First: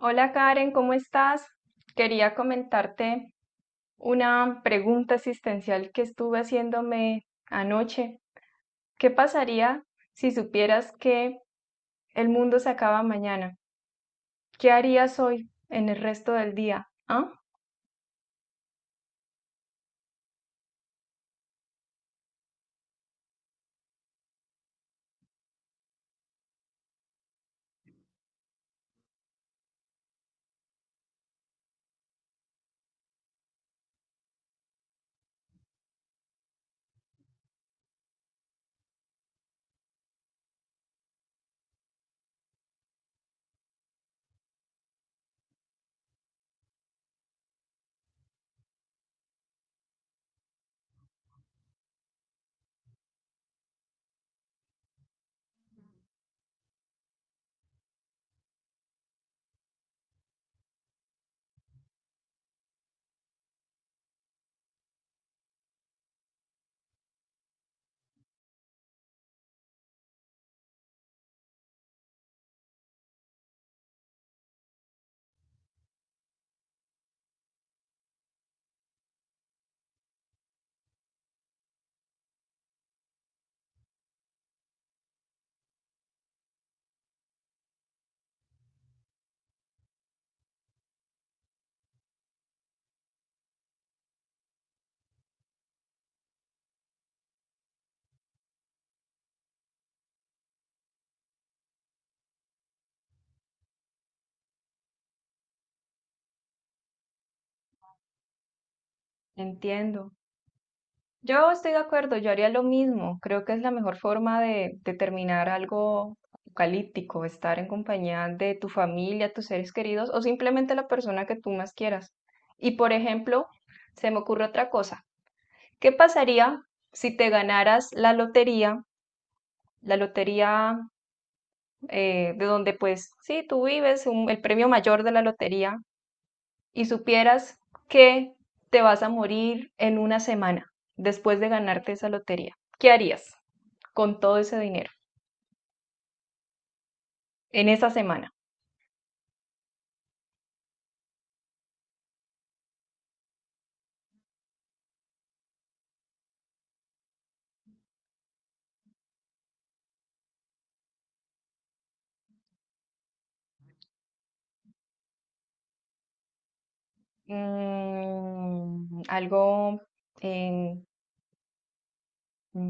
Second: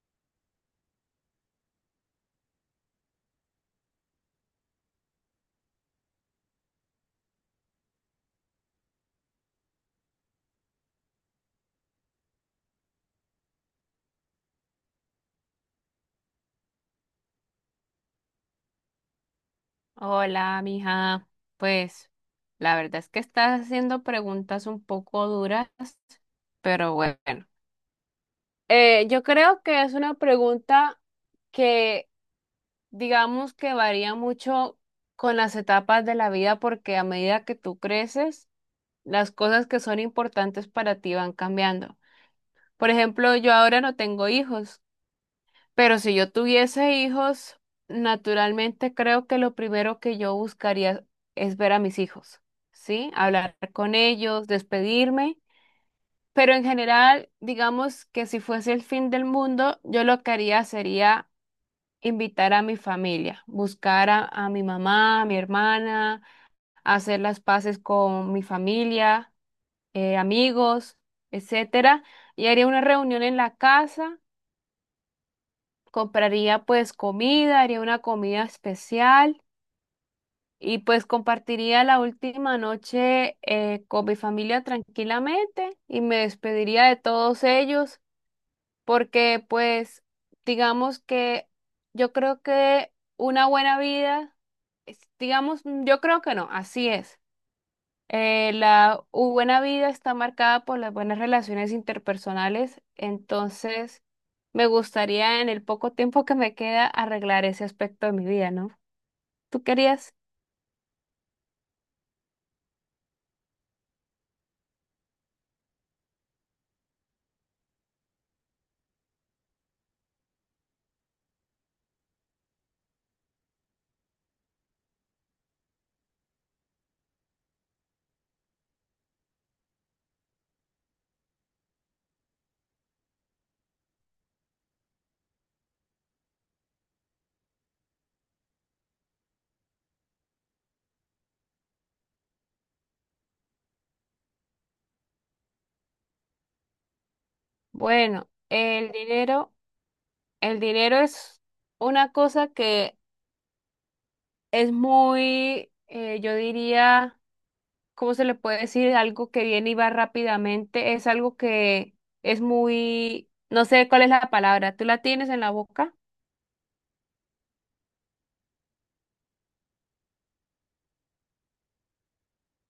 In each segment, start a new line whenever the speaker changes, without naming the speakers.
Hola Karen, ¿cómo estás? Quería comentarte una pregunta existencial que estuve haciéndome anoche. ¿Qué pasaría si supieras que el mundo se acaba mañana? ¿Qué harías hoy en el resto del día? ¿Ah?
Hola, mija. Pues la verdad es que estás haciendo preguntas un poco duras, pero bueno. Yo creo que es una pregunta que digamos que varía mucho con las etapas de la vida porque a medida que tú creces, las cosas que son importantes para ti van cambiando. Por ejemplo, yo ahora no tengo hijos. Pero si yo tuviese hijos, naturalmente creo que lo primero que yo buscaría es ver a mis hijos, ¿sí? Hablar con ellos, despedirme. Pero en general, digamos que si fuese el fin del mundo, yo lo que haría sería invitar a mi familia, buscar a mi mamá, a mi hermana, hacer las paces con mi familia, amigos, etcétera. Y haría una reunión en la casa. Compraría pues comida, haría una comida especial y pues compartiría la última noche con mi familia tranquilamente y me despediría de todos ellos porque pues digamos que yo creo que una buena vida, digamos, yo creo que no, así es. La buena vida está marcada por las buenas relaciones interpersonales, entonces me gustaría en el poco tiempo que me queda arreglar ese aspecto de mi vida, ¿no? ¿Tú
Entiendo.
querías?
Yo estoy de acuerdo, yo haría lo mismo. Creo que es la mejor forma de terminar algo apocalíptico, estar en compañía de tu familia, tus seres queridos o simplemente la persona que tú más quieras. Y por ejemplo, se me ocurre otra cosa. ¿Qué pasaría si te ganaras la lotería de donde pues sí, tú vives, el premio mayor de la lotería, y supieras que te vas a morir en una semana después de ganarte esa lotería? ¿Qué harías con todo ese dinero en esa
Bueno,
semana?
el dinero es una cosa que es muy, yo diría, ¿cómo se le puede decir? Algo que viene y va rápidamente, es algo que es muy, no sé cuál es la palabra, ¿tú la tienes en la boca?
Mm, algo eh,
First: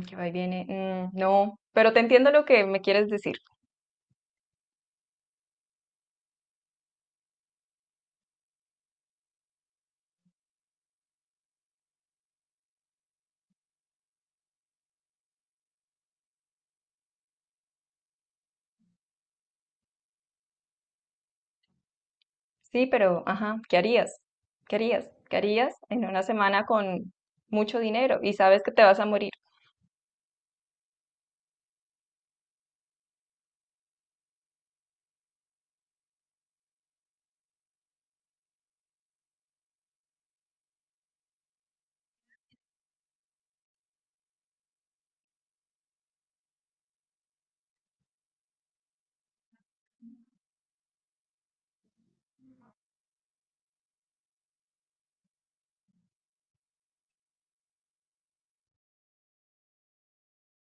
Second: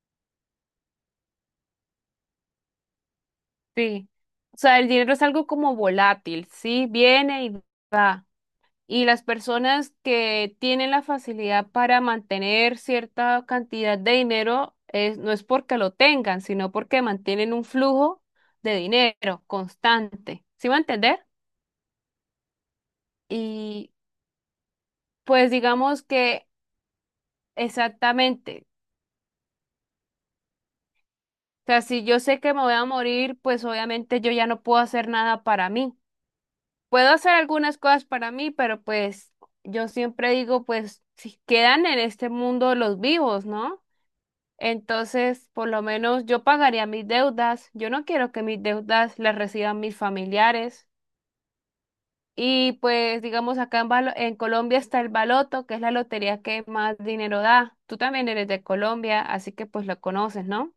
que va y viene. Mm, no, pero te entiendo lo que me quieres decir.
Sí, o sea, el dinero es algo como volátil, sí, viene y va. Y las personas que tienen la facilidad para mantener cierta cantidad de dinero es, no es porque lo tengan, sino porque mantienen un flujo de dinero constante. ¿Sí va a entender?
Sí, pero, ajá, ¿qué
Y
harías? ¿Qué harías? ¿Qué
pues
harías
digamos
en una
que
semana con mucho dinero y sabes
exactamente,
que te vas a morir?
o sea, si yo sé que me voy a morir, pues obviamente yo ya no puedo hacer nada para mí. Puedo hacer algunas cosas para mí, pero pues yo siempre digo, pues si quedan en este mundo los vivos, ¿no? Entonces, por lo menos yo pagaría mis deudas. Yo no quiero que mis deudas las reciban mis familiares. Y pues, digamos, acá en Colombia está el baloto, que es la lotería que más dinero da. Tú también eres de Colombia, así que pues lo conoces, ¿no?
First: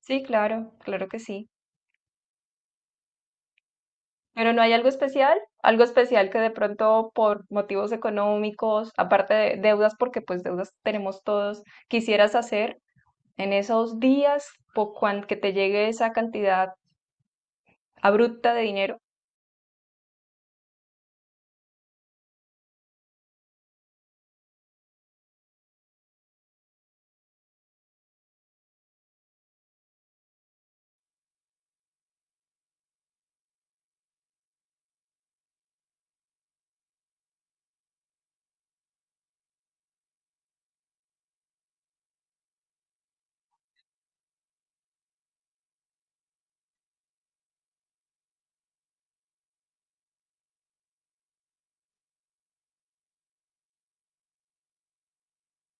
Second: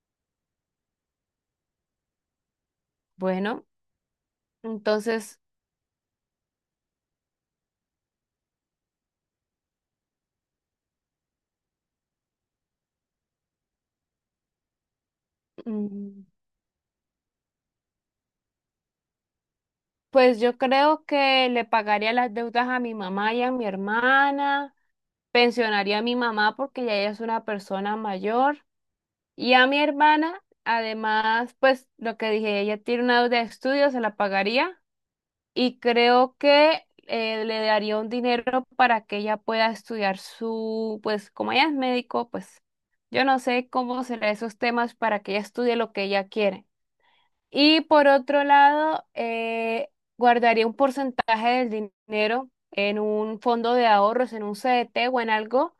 Sí, claro, claro que sí.
Bueno,
Pero no hay
entonces,
algo especial que de pronto por motivos económicos, aparte de deudas, porque pues deudas tenemos todos, quisieras hacer en esos días por cuan que te llegue esa
mm,
cantidad abrupta de dinero.
pues yo creo que le pagaría las deudas a mi mamá y a mi hermana. Pensionaría a mi mamá porque ya ella es una persona mayor y a mi hermana, además, pues lo que dije, ella tiene una deuda de estudio, se la pagaría y creo que le daría un dinero para que ella pueda estudiar su, pues como ella es médico, pues yo no sé cómo serán esos temas para que ella estudie lo que ella quiere. Y por otro lado, guardaría un porcentaje del dinero en un fondo de ahorros, en un CDT o en algo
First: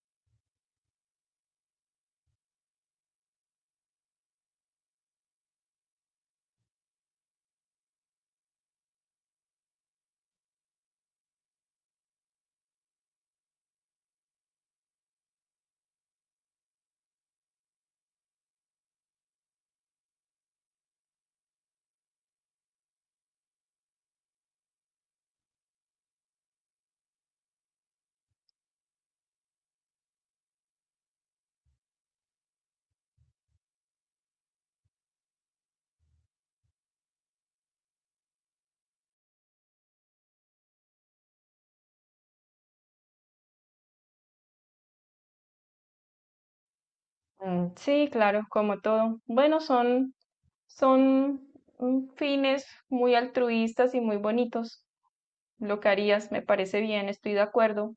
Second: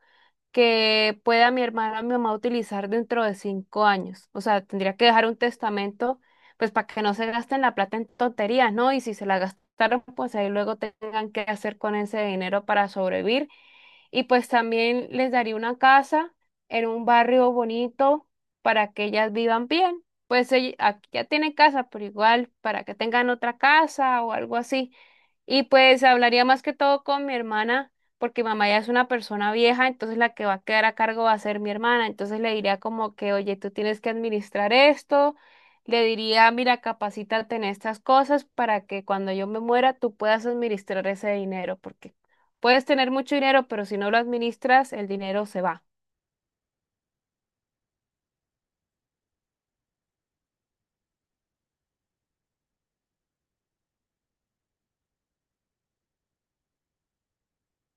que pueda mi hermana o mi mamá utilizar dentro de 5 años. O sea, tendría que dejar un testamento, pues para que no se gasten la plata en tonterías, ¿no? Y si se la gastaron, pues ahí luego tengan que hacer con ese dinero para sobrevivir. Y pues también les daría una casa en un barrio bonito para que ellas vivan bien. Aquí ya tienen casa, pero igual para que tengan otra casa o algo así. Y pues hablaría más que todo con mi hermana porque mamá ya es una persona vieja, entonces la que va a quedar a cargo va a ser mi hermana. Entonces le diría como que, oye, tú tienes que administrar esto. Le diría, mira, capacítate en estas cosas para que cuando yo me muera tú puedas administrar ese dinero, porque puedes tener mucho dinero, pero si no lo administras, el dinero se va.
Mm, sí, claro, como todo. Bueno, son, son, mm, fines muy altruistas y muy bonitos. Lo que harías, me parece bien, estoy de acuerdo.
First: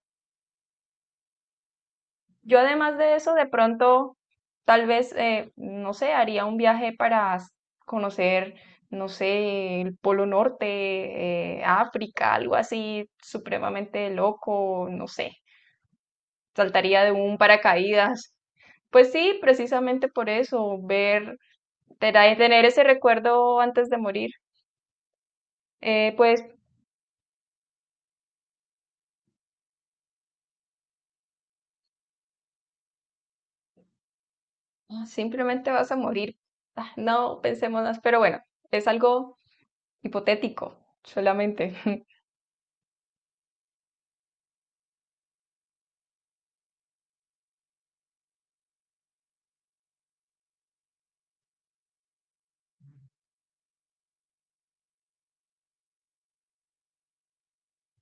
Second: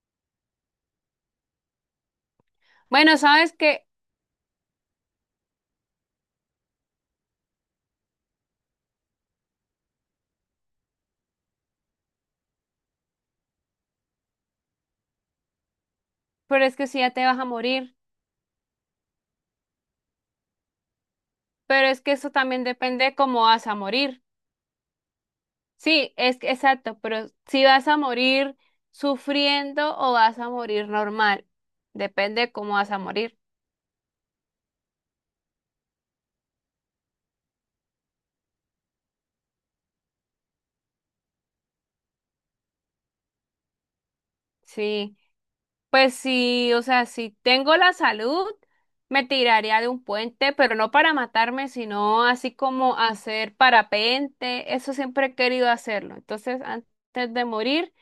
Yo además de
Bueno,
eso, de
sabes que,
pronto, tal vez, no sé, haría un viaje para conocer, no sé, el Polo Norte, África, algo así supremamente loco, no sé.
pero es que si
Saltaría de
ya te
un
vas a morir,
paracaídas. Pues sí, precisamente por eso, ver,
pero es que eso
tener
también
ese
depende de cómo
recuerdo
vas a
antes de
morir.
morir. Eh,
Sí,
pues
exacto, pero si vas a morir sufriendo o vas a morir normal, depende de cómo vas a morir.
ah, simplemente vas a morir. Ah, no pensemos más, pero bueno, es algo hipotético, solamente.
Sí, pues sí, o sea, si tengo la salud, me tiraría de un puente, pero no para matarme, sino así como hacer parapente, eso siempre he querido hacerlo. Entonces, antes de morir,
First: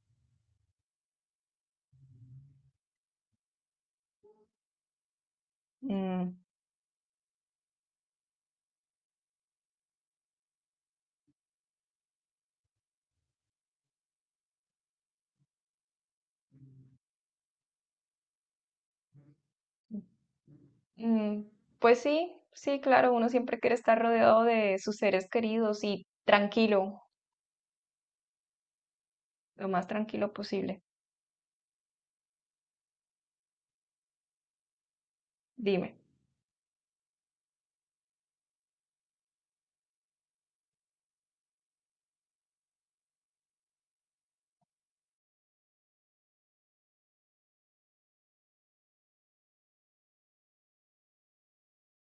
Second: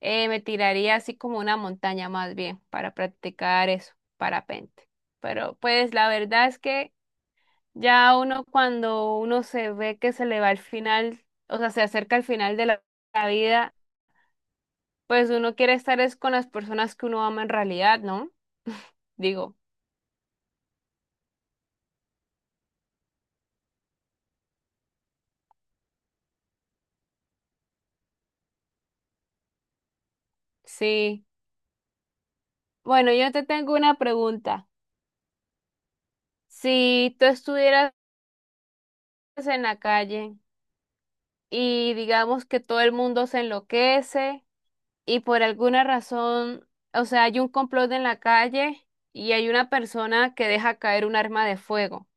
me tiraría así como una montaña más bien para practicar eso, parapente. Pero pues la
Mm.
verdad es que... Ya uno cuando uno se ve que se le va al final, o sea, se acerca al final de la vida, pues uno quiere estar es con las personas que uno ama en realidad, ¿no? Digo,
Mm, pues sí, sí, claro, uno siempre quiere estar rodeado de sus seres queridos y tranquilo, lo más tranquilo posible.
sí. Bueno, yo te tengo una pregunta.
Dime,
Si tú estuvieras en la calle y digamos que todo el mundo se enloquece y por alguna razón, o sea, hay un complot en la calle y hay una persona que deja caer un arma de fuego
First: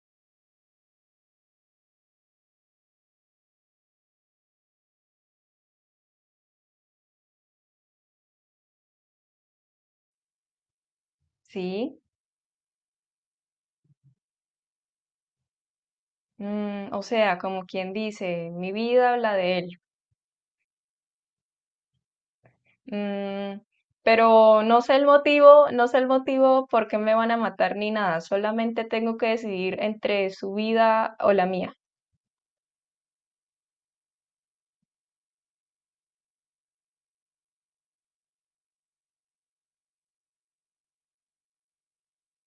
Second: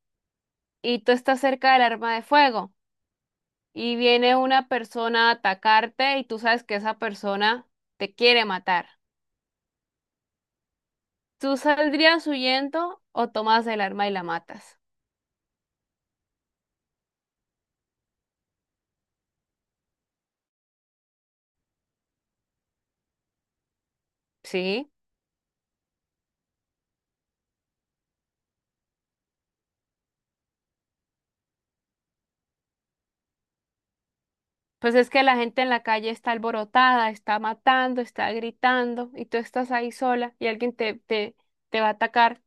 y tú estás cerca del arma de fuego. Y viene una persona a atacarte y tú sabes que esa persona te quiere matar. ¿Tú
sí,
saldrías huyendo o tomas el arma y la matas?
mm, o sea, como quien dice, mi vida, la de él. Mm, pero no
Sí.
sé el motivo, no sé el motivo por qué me van a matar ni nada, solamente tengo que decidir entre su vida o la mía.
Pues es que la gente en la calle está alborotada, está matando, está gritando y tú estás ahí sola y alguien te va a atacar.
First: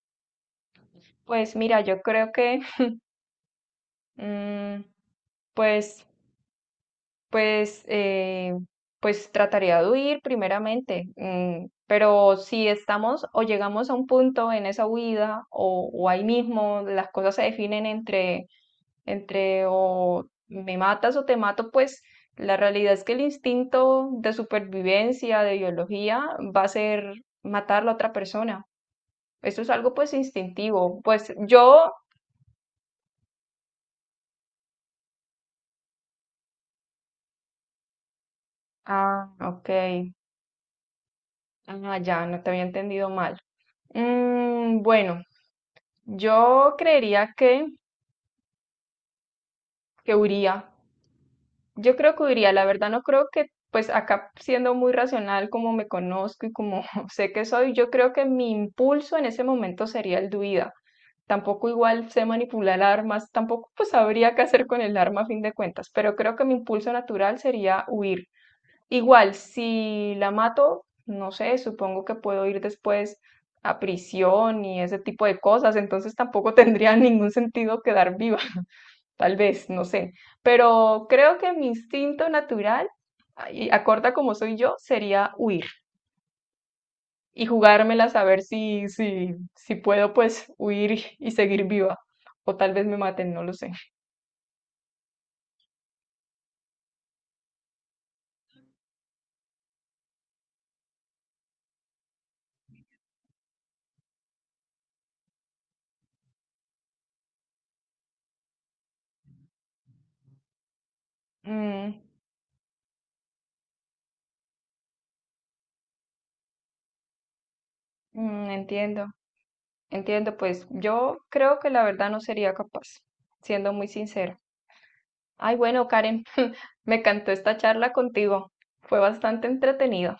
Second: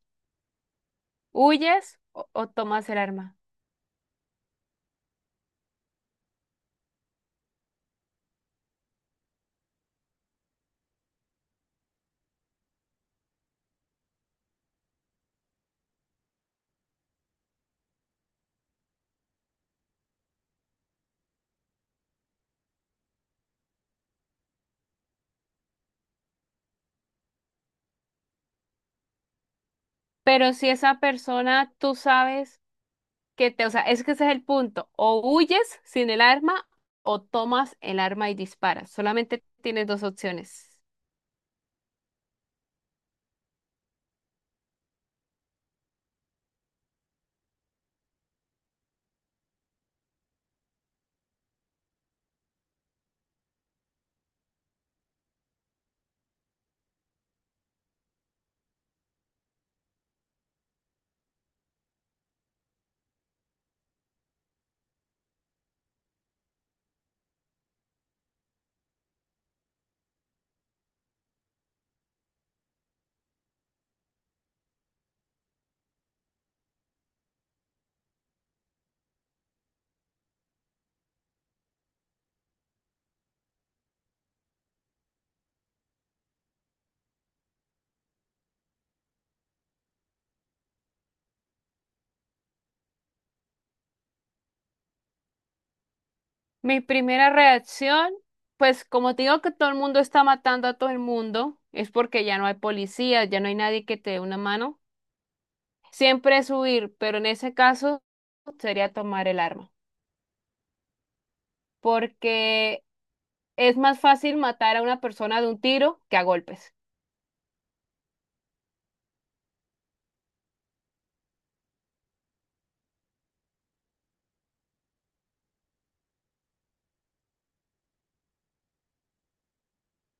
Pues mira,
¿Huyes
yo creo
o
que,
tomas el arma?
mm, pues Pues, pues trataría de huir primeramente, mm, pero si estamos o llegamos a un punto en esa huida o ahí mismo las cosas se definen entre, entre o me matas o te mato, pues la realidad es que el instinto de supervivencia, de biología, va a ser matar a la otra persona. Eso es algo pues
Pero si esa
instintivo.
persona tú sabes que te, o sea, es que ese es el punto. O huyes sin el arma o tomas el arma y disparas.
Ah,
Solamente
ok,
tienes dos opciones.
ah, ya, no te había entendido mal. Mm, bueno. Yo creería que, que huiría. Yo creo que huiría. La verdad no creo que, pues acá siendo muy racional como me conozco y como sé que soy, yo creo que mi impulso en ese momento sería el de huida. Tampoco igual sé manipular armas, tampoco pues sabría qué hacer con el arma a fin de cuentas, pero creo que mi impulso natural sería huir. Igual, si la mato, no sé, supongo que puedo ir después a prisión y ese tipo de cosas, entonces tampoco tendría ningún sentido quedar viva. Tal vez, no sé. Pero creo que mi instinto natural, y acorta como soy yo, sería huir y jugármelas a ver si, si puedo pues huir y seguir viva. O tal vez me maten, no lo sé.
Mi primera reacción, pues como te digo que todo el mundo está matando a todo el mundo, es porque ya no hay policía, ya no hay nadie que te dé una mano. Siempre es huir, pero en ese caso sería tomar el arma,
Mm,
porque es más fácil matar a una persona de un tiro que a golpes.
mm, entiendo, entiendo. Pues yo creo que la verdad no sería capaz, siendo muy sincera. Ay, bueno, Karen, me encantó esta charla contigo. Fue bastante entretenida,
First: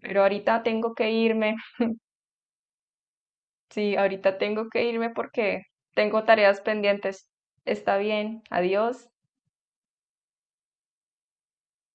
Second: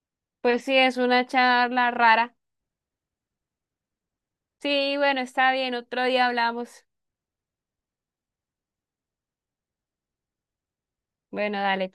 pero ahorita
Pues sí,
tengo
es
que
una
irme.
charla rara.
Sí, ahorita tengo que
Sí,
irme
bueno, está
porque
bien, otro
tengo
día
tareas
hablamos.
pendientes. Está bien, adiós.
Bueno, dale.